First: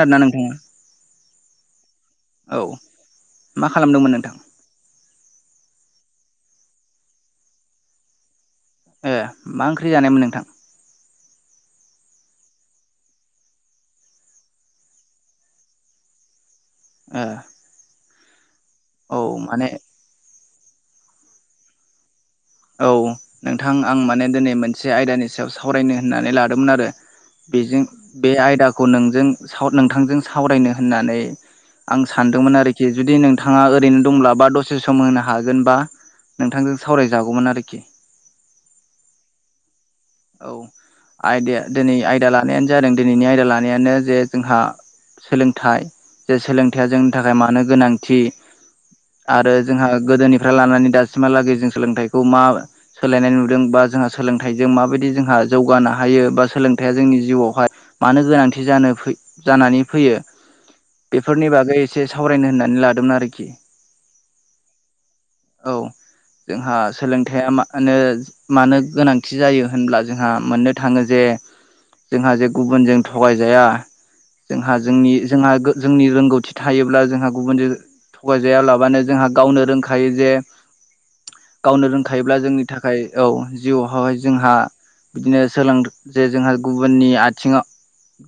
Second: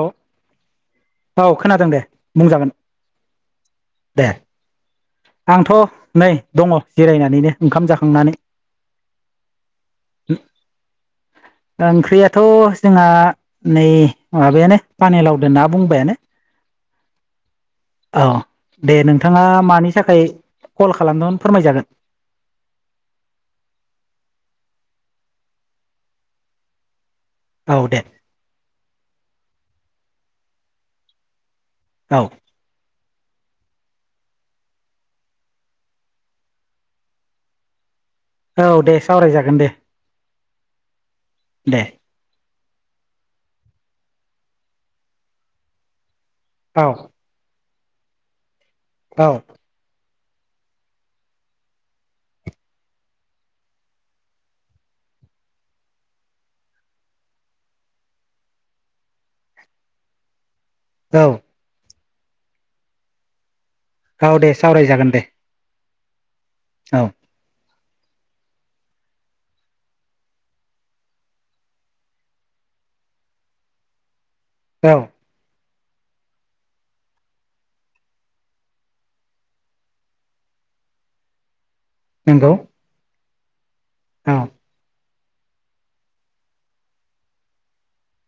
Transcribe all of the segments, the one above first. औ नोंथाङा औ खोनादों दे बुंजागोन औ मा खालामदोंमोन दे नोंथां आंथ' नै दंङ जिरायनानैनो ओंखाम जाखांनानै। ओ मा ओंख्रि जानायमोन नोंथां? ओ ओंख्रियाथ' जोंहा नै माबायानो पाने लावदो ना बुंबायानो। ओ अ दे नोंथांङा माने मानि थाखाय कल खालामदोंमोन फोरमायजागोन। औ नोंथां आं माने दिनै मोनसे आयदानि सायाव सावरायनो होननानै लादोंमोन आरो। बेजों औ दे बे आयदाखौ नोंजों साव नोंथांजों सावरायनो होननानै आं औ सानदोंमोन आरो खि जुदि नोंथांङा ओरैनो दंब्ला बा दसे सम होनो हागोनबा नोंथांजों सावराय जागौमोन आरोखि औ दे सावरायजागोन दे। औ आयदाया दे दिनै आयदा ला नायानो जादों दिनैनि आयदा लानायानो जे जोंहा सोलोंथाइ जे औ सोलोंथाइया जों थाखाय मानो गोनांथि औ आरो जोंहा गोदोनिफ्राय लानानै दासिमहालागै जों सोलोंथाइखौ मा सोलायनाय नुदों बा जोंहा सोलोंथाइजों माबाय दि जोंहा जौगानो हायो बा सोलोंथाइया जोंनि जिउआवहाय मानो गोनांथि जानो फै जानानै फैयो। औ बेफोरनि बागै एसे सावरायनो होननानै लादोंमोन आरोखि। औ दे सावरायजागोन दे। औ जोंहा औ सोलोंथायाइया माहोनो मानो गोनांथि जायो होनब्ला जोंहा मोननो थांङो जे जोंहा जे गुबुनजों थगायजाया। जोंहा औ जोंनि जोंहा जोंनि गो रोंगौथि थायोब्ला जोंहा गुबुनजो थगायजायालाबानो जोंहा गावनो रोंखायो जे गावनो रों खायोब्ला नंगौ जोंनि थाखाय औ जिउआवहहाय औ जोंहा बिदिनो सोलों जे जोंहा गुबुननि आथिंङाव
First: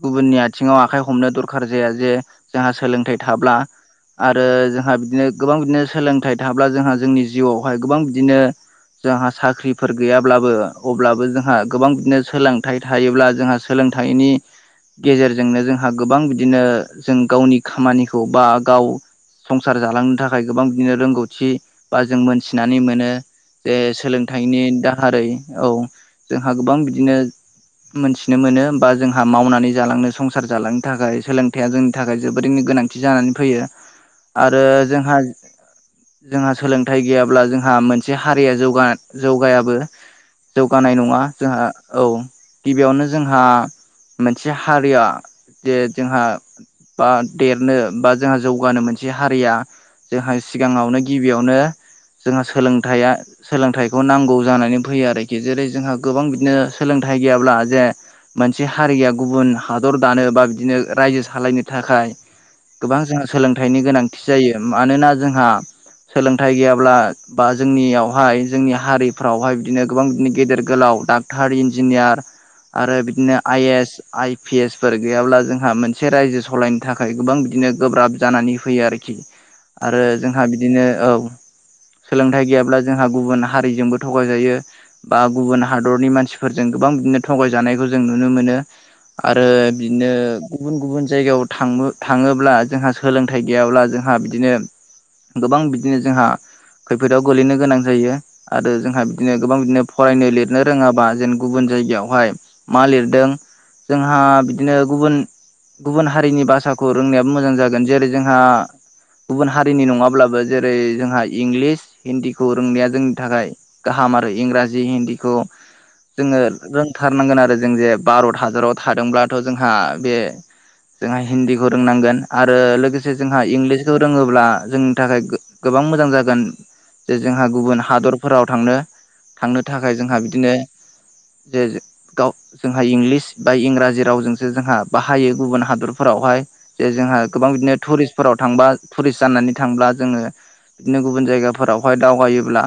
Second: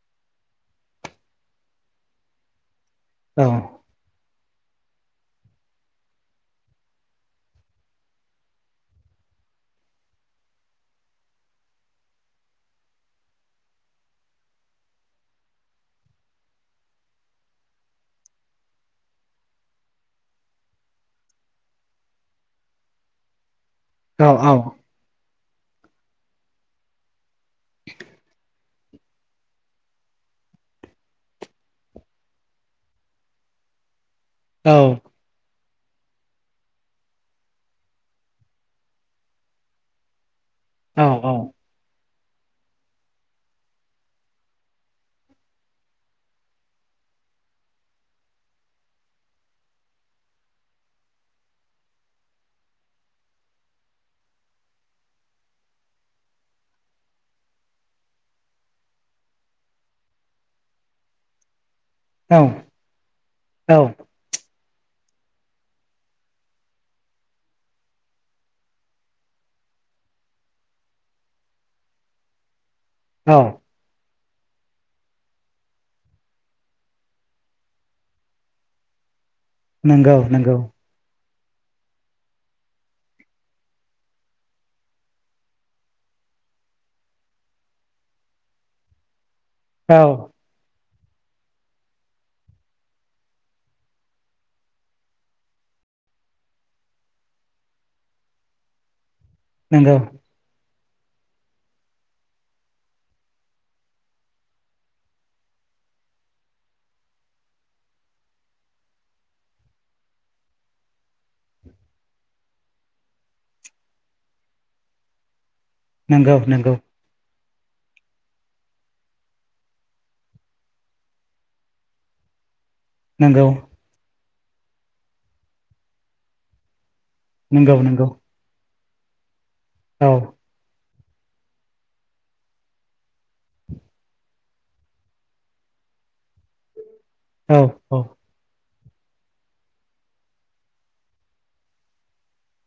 गुबुननि आथिंङाव आखाइ हमनो दरखार जाया जे जोंहा सोलोंथाइ औ थाब्ला आरो जोंहा बिदिनो गोबां बिदिनो सोलोंथाइ थाब्ला जोंहा जोंनि जिउआवहाय गोबां बिदिनो जोंहा साख्रिफोर गैयाब्लाबो अब ब्लाबो जोंहा गोबां बिदिनो सोलोंथाइ थायोब्ला जोंहा सोलोंथाइनि गेजेरजोंनो जोंहा गोबां बिदिनो जों गावनि खामानिखौ बा गाव संसार जालांनो थाखाय गोबां बिदिनो रोंगौथि बा जों मोनथिनानै मोनो जे औ औ सोलोंथाइनि दाहारै औ जोंहा गोबां बिदिनो मोनथिनो मोनो बा जोंहा मावनानै जालांनो संसार जालांनो थाखाय सोलोंथाइया जोंनि थाखाय जोबोरैनो गोनांथि जानानै फैयो। आरो जोंहा जोंहा सोलोंथाइ गैयाब्ला जोंहा मोनसे हारिया जौगा जौगायाबो जौगानाय नङा जोंहा औ औ गिबियावनो जोंहा मोनसे हारिया जे जोंहा बा देरनो बा जोंहा जौगानो मोनसे हारिया जोंहा सिगाङावनो गिबियावनो जोंहा सोलोंथाइ सोलोंथाइखौ नांगौ जानानै फैयो आरोखि जेरै जोंहा गोबां बिदिनो सोलोंथाइ गैयाब्ला जे मोनसे हारिया गुबुन हादर दानो बा बिदिनो रायजो सालायनो थाखाय औ गोबां जोंहा औ सोलोंथाइनि गोनांथि जायो मानोना जोंहा सोलोंथाइ गैयाब्ला बा जोंनियावहाय जोंनि हारिफ्रावहाय बिदिनो गोबां बिदिनो गेदेर गोलाव डाक्टार इन्जिनियार आरो औ बिदिनो I A S I P S four गैयाब्ला जोंहा मोनसे रायजो सालायनो थाखाय गोबां बिदिनो गोब्राब जानानै फैयो आरोखि आरो नंगौ जोंहा नंगौ बिदिनो औ सोलोंथाइ गैयाब्ला जोंहा गुबुन हारिजोंबो थगायजायो बा गुबुन हादरनि मानसिफोरजों गोबां बिदिनो थगायजानायखौ जों नुनो मोनो आरो औ बिदिनो गुबुन गुबुन जायगायाव थां थाङोब्ला जोंहा सोलोंथाइ गैयाब्ला जोंहा बिदिनो गोबां बिदिनो जोंहा खैफोदाव गोलैनो गोनां जायो आरो जोंहा बिदिनो गोबां बिदिनो नंगौ फरायनो लिरनो रोङाबा जेन गुबुन जायगायावहाय मा लिरदों? जोंहा बिदिनो गुबुन गुबुन हारिनि भाषाखौ रोंनायाबो मोजां जागोन जेरै जोंहा गुबुन हारिनि नङाब्लाबो जेरै जोंहा इंलिस हिन्दीखौ रोंनाया जोंनि थाखाय गाहाम आरो इंराजि हिन्दीखौ नंगौ जोङो नंगौ रों थारनांगोन आरो जों जे भार'त हाजाराव थादोंब्लाथ' जोंहा बे जोंहा हिन्दीखौ रोंनांगोन आरो लोगोसे से जोंहा नंगौ इंलिसखौ रोङोब्ला जोंनि थाखाय गोबां मोजां जागोन जे जोंहा नंगौ गुबुन नंगौ हादरफोराव थांनो थांनो थाखाय औ जोंहा बिदिनो जे गाव जोंहा इंलिस बा इंराजि रावजोंसो जोंहा बाहायो गुबुन हादरफोरावहाय जे जोंहा गोबां औ बिदिनो औ टुरिस्टफोराव थांबा टुरिस्ट जानानै थांब्ला जोङो बिदिनो गुबुन जायगाफोरावहाय दावबायोब्ला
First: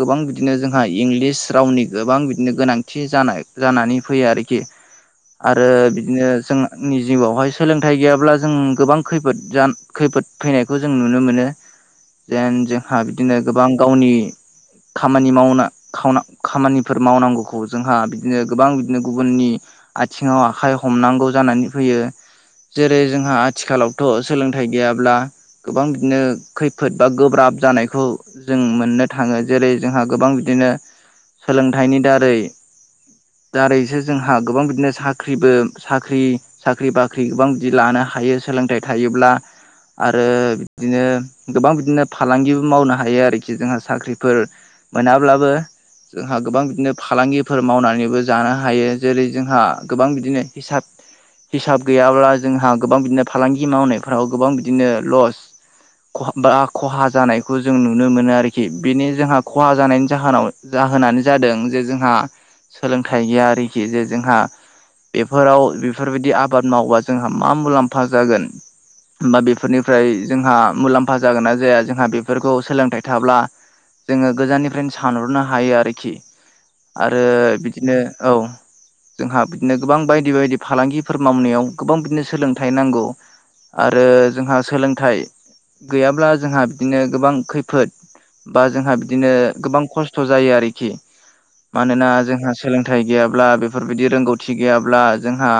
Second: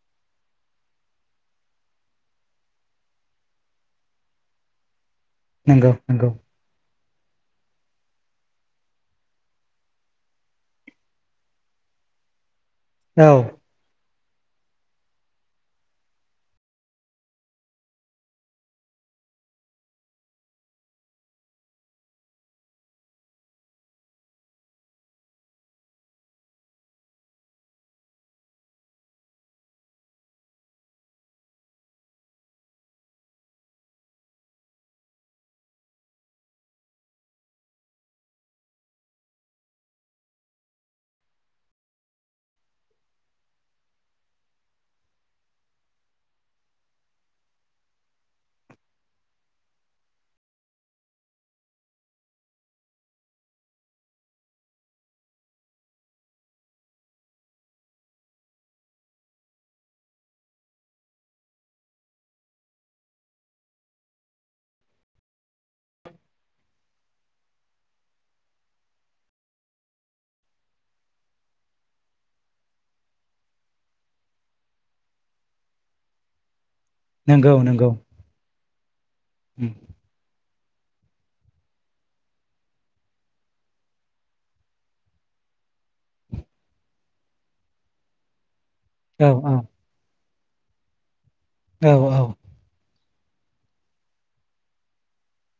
गोबां बिदिनो जोंहाय इंलिस रावनि गोबां बिदिनो गोनांथि जानाय जानानै फैयो आरोखि आरो नंगौ बिदिनो नंगौ जोंनि जिउआवहाय सोलोंथाइ गैयाब्ला जों गोबां खैफोद जा खैफोद फैनायखौ जों नुनो मोनो जेन जोंहा औ बिदिनो गोबां गावनि खामानि मावना खावना खामानिफोर मावनांगौखौ जोंहा बिदिनो गोबां बिदिनो गुबुननि आथिङाव आखाइ हमनांगौ जानानै फैयो जेरै जोंहा आथिखालावथ सोलोंथाइ गैयाब्ला गोबां बिदिनो खैफोद बा गोब्राब जानायखौ जों मोननो थाङो जेरै जोंहा गोबां बिदिनो सोलोंथाइनि दारै दारैसो जोंहा गोबां बिदिनो साख्रिबो साख्रि साख्रि बाख्रि गोबां बिदि लानो हायो सोलोंथाइ थायोब्ला आरो बिदिनो गोबां बिदिनो फालांगिबो मावनो हायो आरोखि जोंहा साख्रिफोर मोनाब्लाबो जोंहा गोबां बिदिनो फालांगिफोर मावनानैबो जानो हायो जेरै जोंहा गोबां बिदिनो हिसाब हिसाब गैयाब्ला जोंहा गोबां बिदिनो फालांगि मावनायफ्राव गोबां बिदिनो लस खहाब बा खहा जानायखौ जों नुनो मोनो आरोखि बिनि जोंहा खहा जानायनि जाहोनाव जाहोनानो जादों जे जोंहा सोलोंथाइ गैया आरोखि जे जोंहा बेफोराव बेफोरबायदि आबाद मावबा जोंहा मा मुलाम्फा जागोन? बा बेफोरनिफ्राय जोंहा मुलाम्फा जागोन ना जाया जोंहा बेफोरखौ सोलोंथाइ थाब्ला जोङो गोजाननिफ्रायनो सानहरनो हायो आरोखि, आरो नंगौ नंगौ बिदिनो औ जोंहा उम बिदिनो गोबां बायदि बायदि। फालांगिफोर मावनायाव गोबां बिदिनो सोलोंथाइ नांगौ आरो जोंहा सोलोंथाइ गैयाब्ला जोंहा बिदिनो गोबां खैफोद बा जोंहा औ बिदिनो औ गोबां खस्थ जायो आरोखि औ मानोना जोंहा सोलोंथाइ गैयाब्ला बेफोरबायदि रोंगौथि गैयाब्ला जोंहा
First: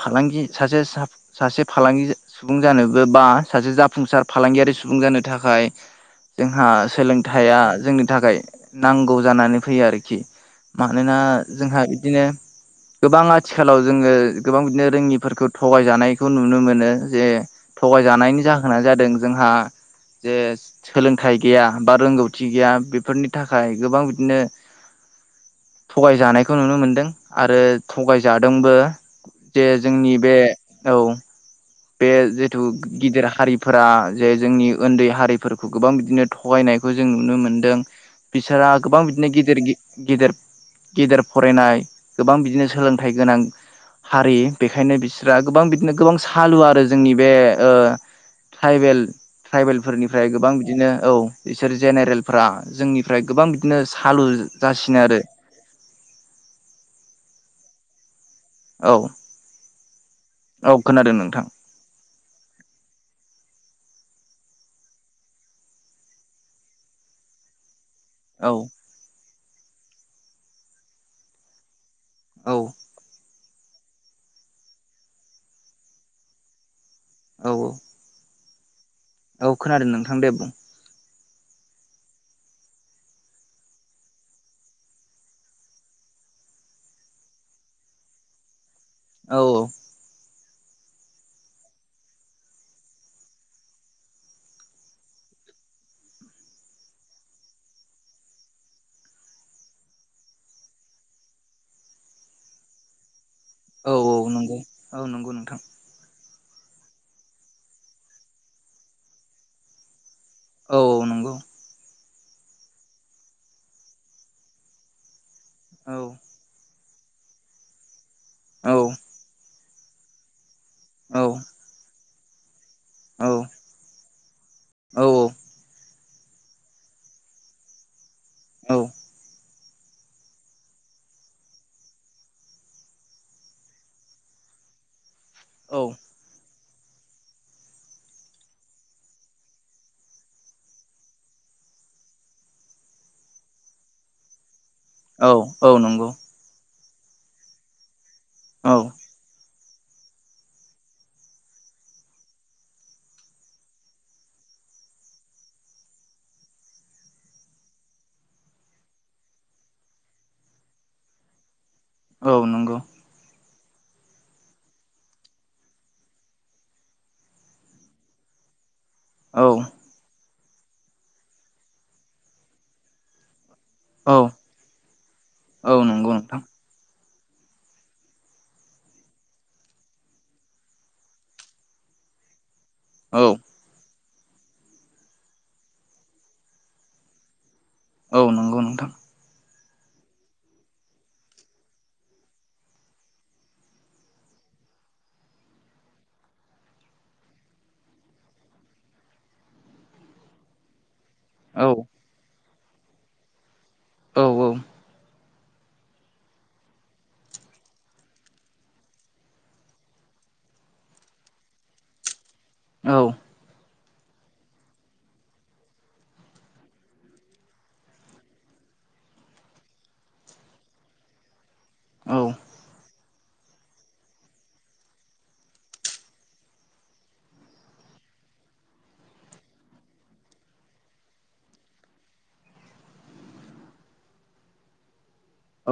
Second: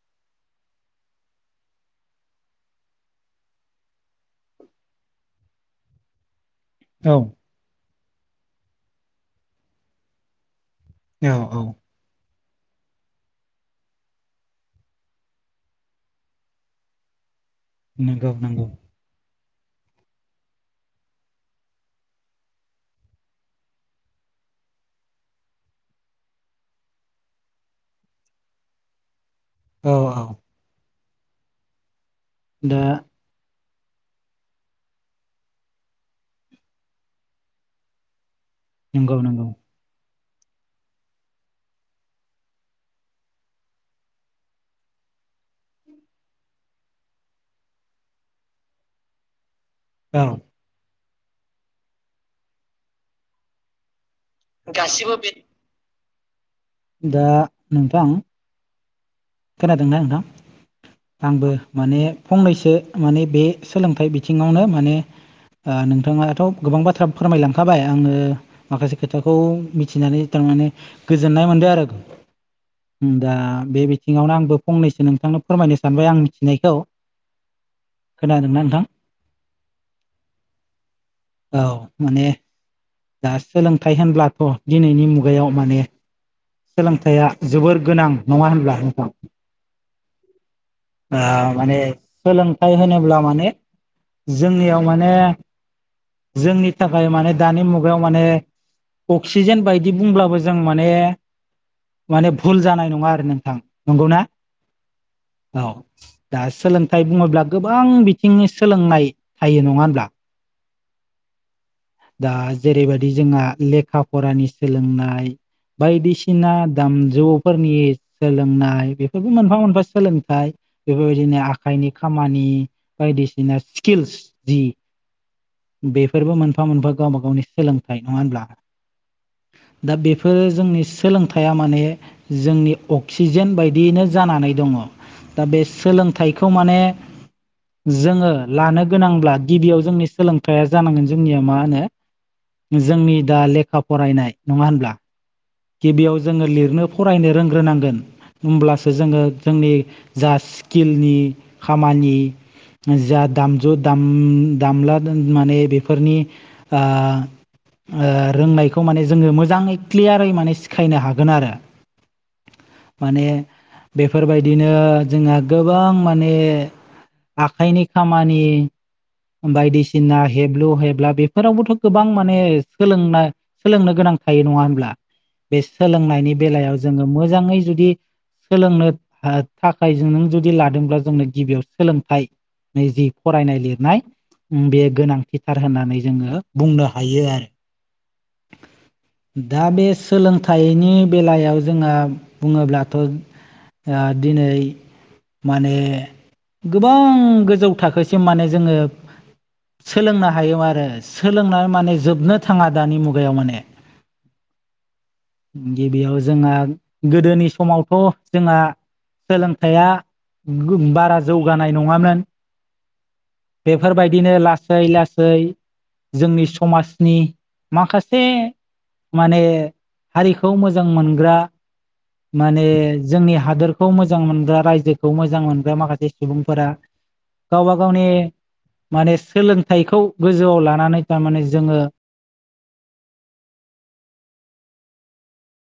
फालांगि सासे सा सासे फालांगि सुबुं जानोबो बा सासे जाफुंसार फालांगियारि सुबुं जानो थाखाय जोंहा औ सोलोंथाइया जोंनो थाखाय नांगौ जानानै फैयो आरोखि। मानोना औ औ जोंहा बिदिनो गोबां आथिखालाव जोङो गोबां बिदिनो रोङिफोरखौ थगायजानायखौ नुनो मोनो जे नंगौ थगायजानायनि नंगौ जाहोना जादों जोंहा जे सोलोंथाइ गैया बा रोंगौथि गैया बेफोरनि थाखाय गोबां बिदिनो थगायजानायखौ नुनो मोनदों आरो थगायजादोंबो जे औ जोंनि औ बे औ बे जिथु दा गिदिर हारि फोरा जे जोंनि ओन्दै हारिफोरखौ गोबां बिदिनो थगायनायखौ जों नुनो मोनदों। बिसोरा गोबां नंगौ बिदिनो नंगौ गिदिर गि- गेदेर गेदेर फरायनाय, गोबां बिदिनो सोलोंथाइ गोनां, हारि बेखायनो बिस्रा गोबां बिदिनो गोबां हालुवा आरो जोंनि बे ओ ट्राइबेल - औ ट्राइबेलफोरनिफ्राय गोबां बिदिनो औ बिसोर जेनेरेलफ्रा जोंनिफ्राय गोबां बिदिनो सालु जासिनो गासिबो आरो बे दा नोंथां औ खोनादोंना औ खोनादों नोंथां नोंथां आंबो माने फंनैसो माने बे सोलोंथाइ बिथिङावनो माने ओ नोंथाङाथ गोबां बाथ्रा फोरमायलांखाबाय आङो औ माखासे खोथाखौ मिथिनानै थारमाने गोजोननाय मोनदों आरो। औ उम दा बे बिथिङावनो आंबो फंनैसो नोंथांनो फोरमायनो सानबाय आं मिथिनायखौ औ-औ खोनादोंना नोंथां? औ खोनादों नोंथां दे बुं। औ माने, दा सोलोंथाइ होनब्लाथ' दिनैनि मुगायाव माने, सोलोंथाइया जोबोर गोनां नङा होनब्ला नोंथां? औ-औ ओ माने सोलोंथाइ होनोब्ला माने, जोंनियाव माने, जोंनि थाखाय माने दानि मुगायाव माने, अक्सिजेन बायदि बुंब्लाबो जों माने, माने भुल जानाय नङा आरो नोंथां। औ - औ नंगौना नंगौ औ नंगौ नों औ, दा सोलोंथाइ बुङोब्ला गोबां बिथिंनि सोलोंनाय थायो नङा होनब्ला? औ - औ नंगौ। दा जेरैबायदि जोंहा लेखा - फरानि सोलोंनाय, औ बायदिसिना दामजौफोरनि औ सोलोंनाय बेफोरबो मोनफा मोनफा सोलोंथाइ औ बेफोरबायदिनो आखाइनि खामानि औ बायदिसिना स्किल्स जि बेफोरबो मोनफा- मोनफा गावबा गावनि सोलोंथाइ नङा होनब्ला औ औ दा बेफोरो जोंनि सोलोंथाइया माने जोंनि अक्सिजेन बायदियैनो जानानै दङ दा बे सोलोंथाइखौ माने जोङो लानो गोनांब्ला गिबियाव जोंनि सोलोंथाइा जानांगोन जोंनिया मा होनो जोंनि दा लेखा फरायनाय नङा होनब्ला औ नंगौ गिबियाव जोङो लिरनो फरायनो रोंग्रोनांगोन औ होमब्लासो जोङो जोंनि जा स्किलनि खामानि जा दामजु दाम-दामला माने बेफोरनि ओं-ओं रोंनायखौ माने जोङो मोजाङै क्लियार यै माने सिखायनो हागोन आरो। औ नंगौ माने बेफोरबायदिनो जोंहा गोबां माने आखाइनि खामानि औ बायदिसिना हेब्लु हेबला बेफोरावबोथ' गोबां माने सोलोंनाय सोलोंनो गोनां औ थायो नङा होनब्ला बे औ नंगौ सोलोंनायनि नोंथां बेलायाव जोङो मोजाङै जुदि सोलोंनो थाखाय नों जुदि लादोंब्ला जोंनो गिबियाव सोलोंथाइ जि औ फरायनाय लिरनाय बेयो गोनांथिथार होननानै जोङो बुंनो हायो आरो औ नंगौ नोंथां। दा बे सोलोंथाइनि बेलायाव जोङो बुङोब्लाथ' ओ दिनै माने गोबां गोजौ थाखोसिम माने जोङो सोलोंनो हायो आरो सोलोंनो औ माने जोबनो थाङा दानि मुगायाव माने औ औ। गिबियाव जोंहा गोदोनि समावथ' जोंहा सोलोंथाइया बारा जौगानाय नङामोन औ बेफोरबायदिनो लासै लासै जोंनि समाजनि माखासे माने हारिखौ मोजां मोनग्रा औ माने जोंनि हादोरखौ मोजां मोनग्रा रायजोखौ मोजां मोनग्रा माखासे सुबुंफोरा गावबा गावनि माने सोलोंथाइखौ गोजौआव लानानै थारमाने जोङो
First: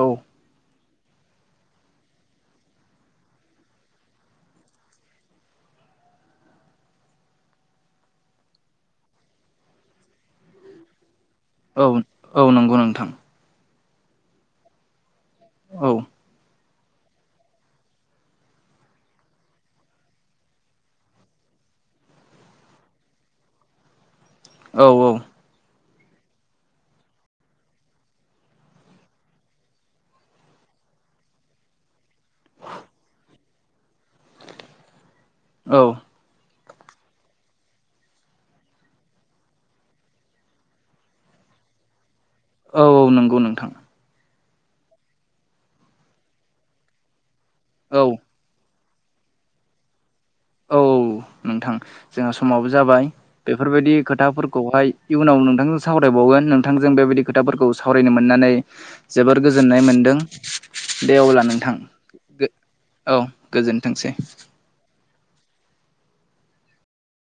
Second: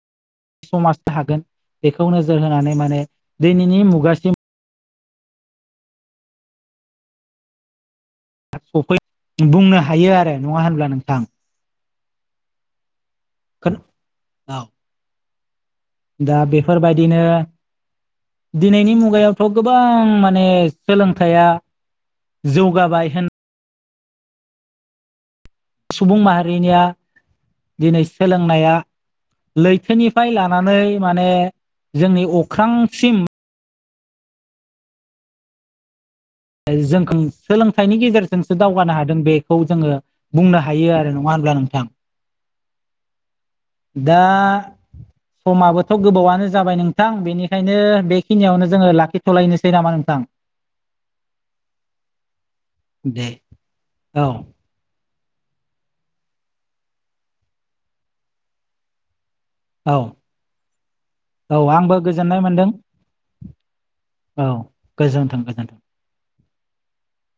औ समाज थागोन बेखौ नोजोर होनानै माने दिनैनि मुगासिम सफै बुंनो हायो आरो नङा होनब्ला नोंथां? औ औ नंगौ नोंथां। [unintelligible] औ। दा बेफोरबायदिनो दिनैनि मुगायावथ' गोबां माने सोलोंथाइया जौगाबाय होन औ औ। सुबुं माहारिनिया दिनै सोलोंनाया लैथोनिफ्राय लानानै माने जोंनि अख्रांसिम औ। जोंखों सोलोंथाइनि गेजेरजोंसो दावगानो हादों बेखौ जोङो बुंनो हायो आरो नङा होनब्ला नोंथां? औ औ नंगौ नोंथां। दा समाबोथ' गोबावयानो जाबाय नोंथां बेनिखायनो औ बे खिनियावनो जोङो लाखिथ'लायनोसै नामा नोंथां? औ औ नोंथां जोंहा समाबो जाबाय दे बेफोरबायदि औ खोथाफोरखौहाय इयुनाव नोंथांजों सावरायबावगोन। नोंथांजों बेबायदि खोथाफोरखौ सावरायनो मोननानै जोबोर गोजोननाय औ मोनदों। दे अब्ला औ नोंथां। आंबो गोजोननाय गो मोनदों औ गोजोनथोंसै। औ गोजोन्थों [unintelligible]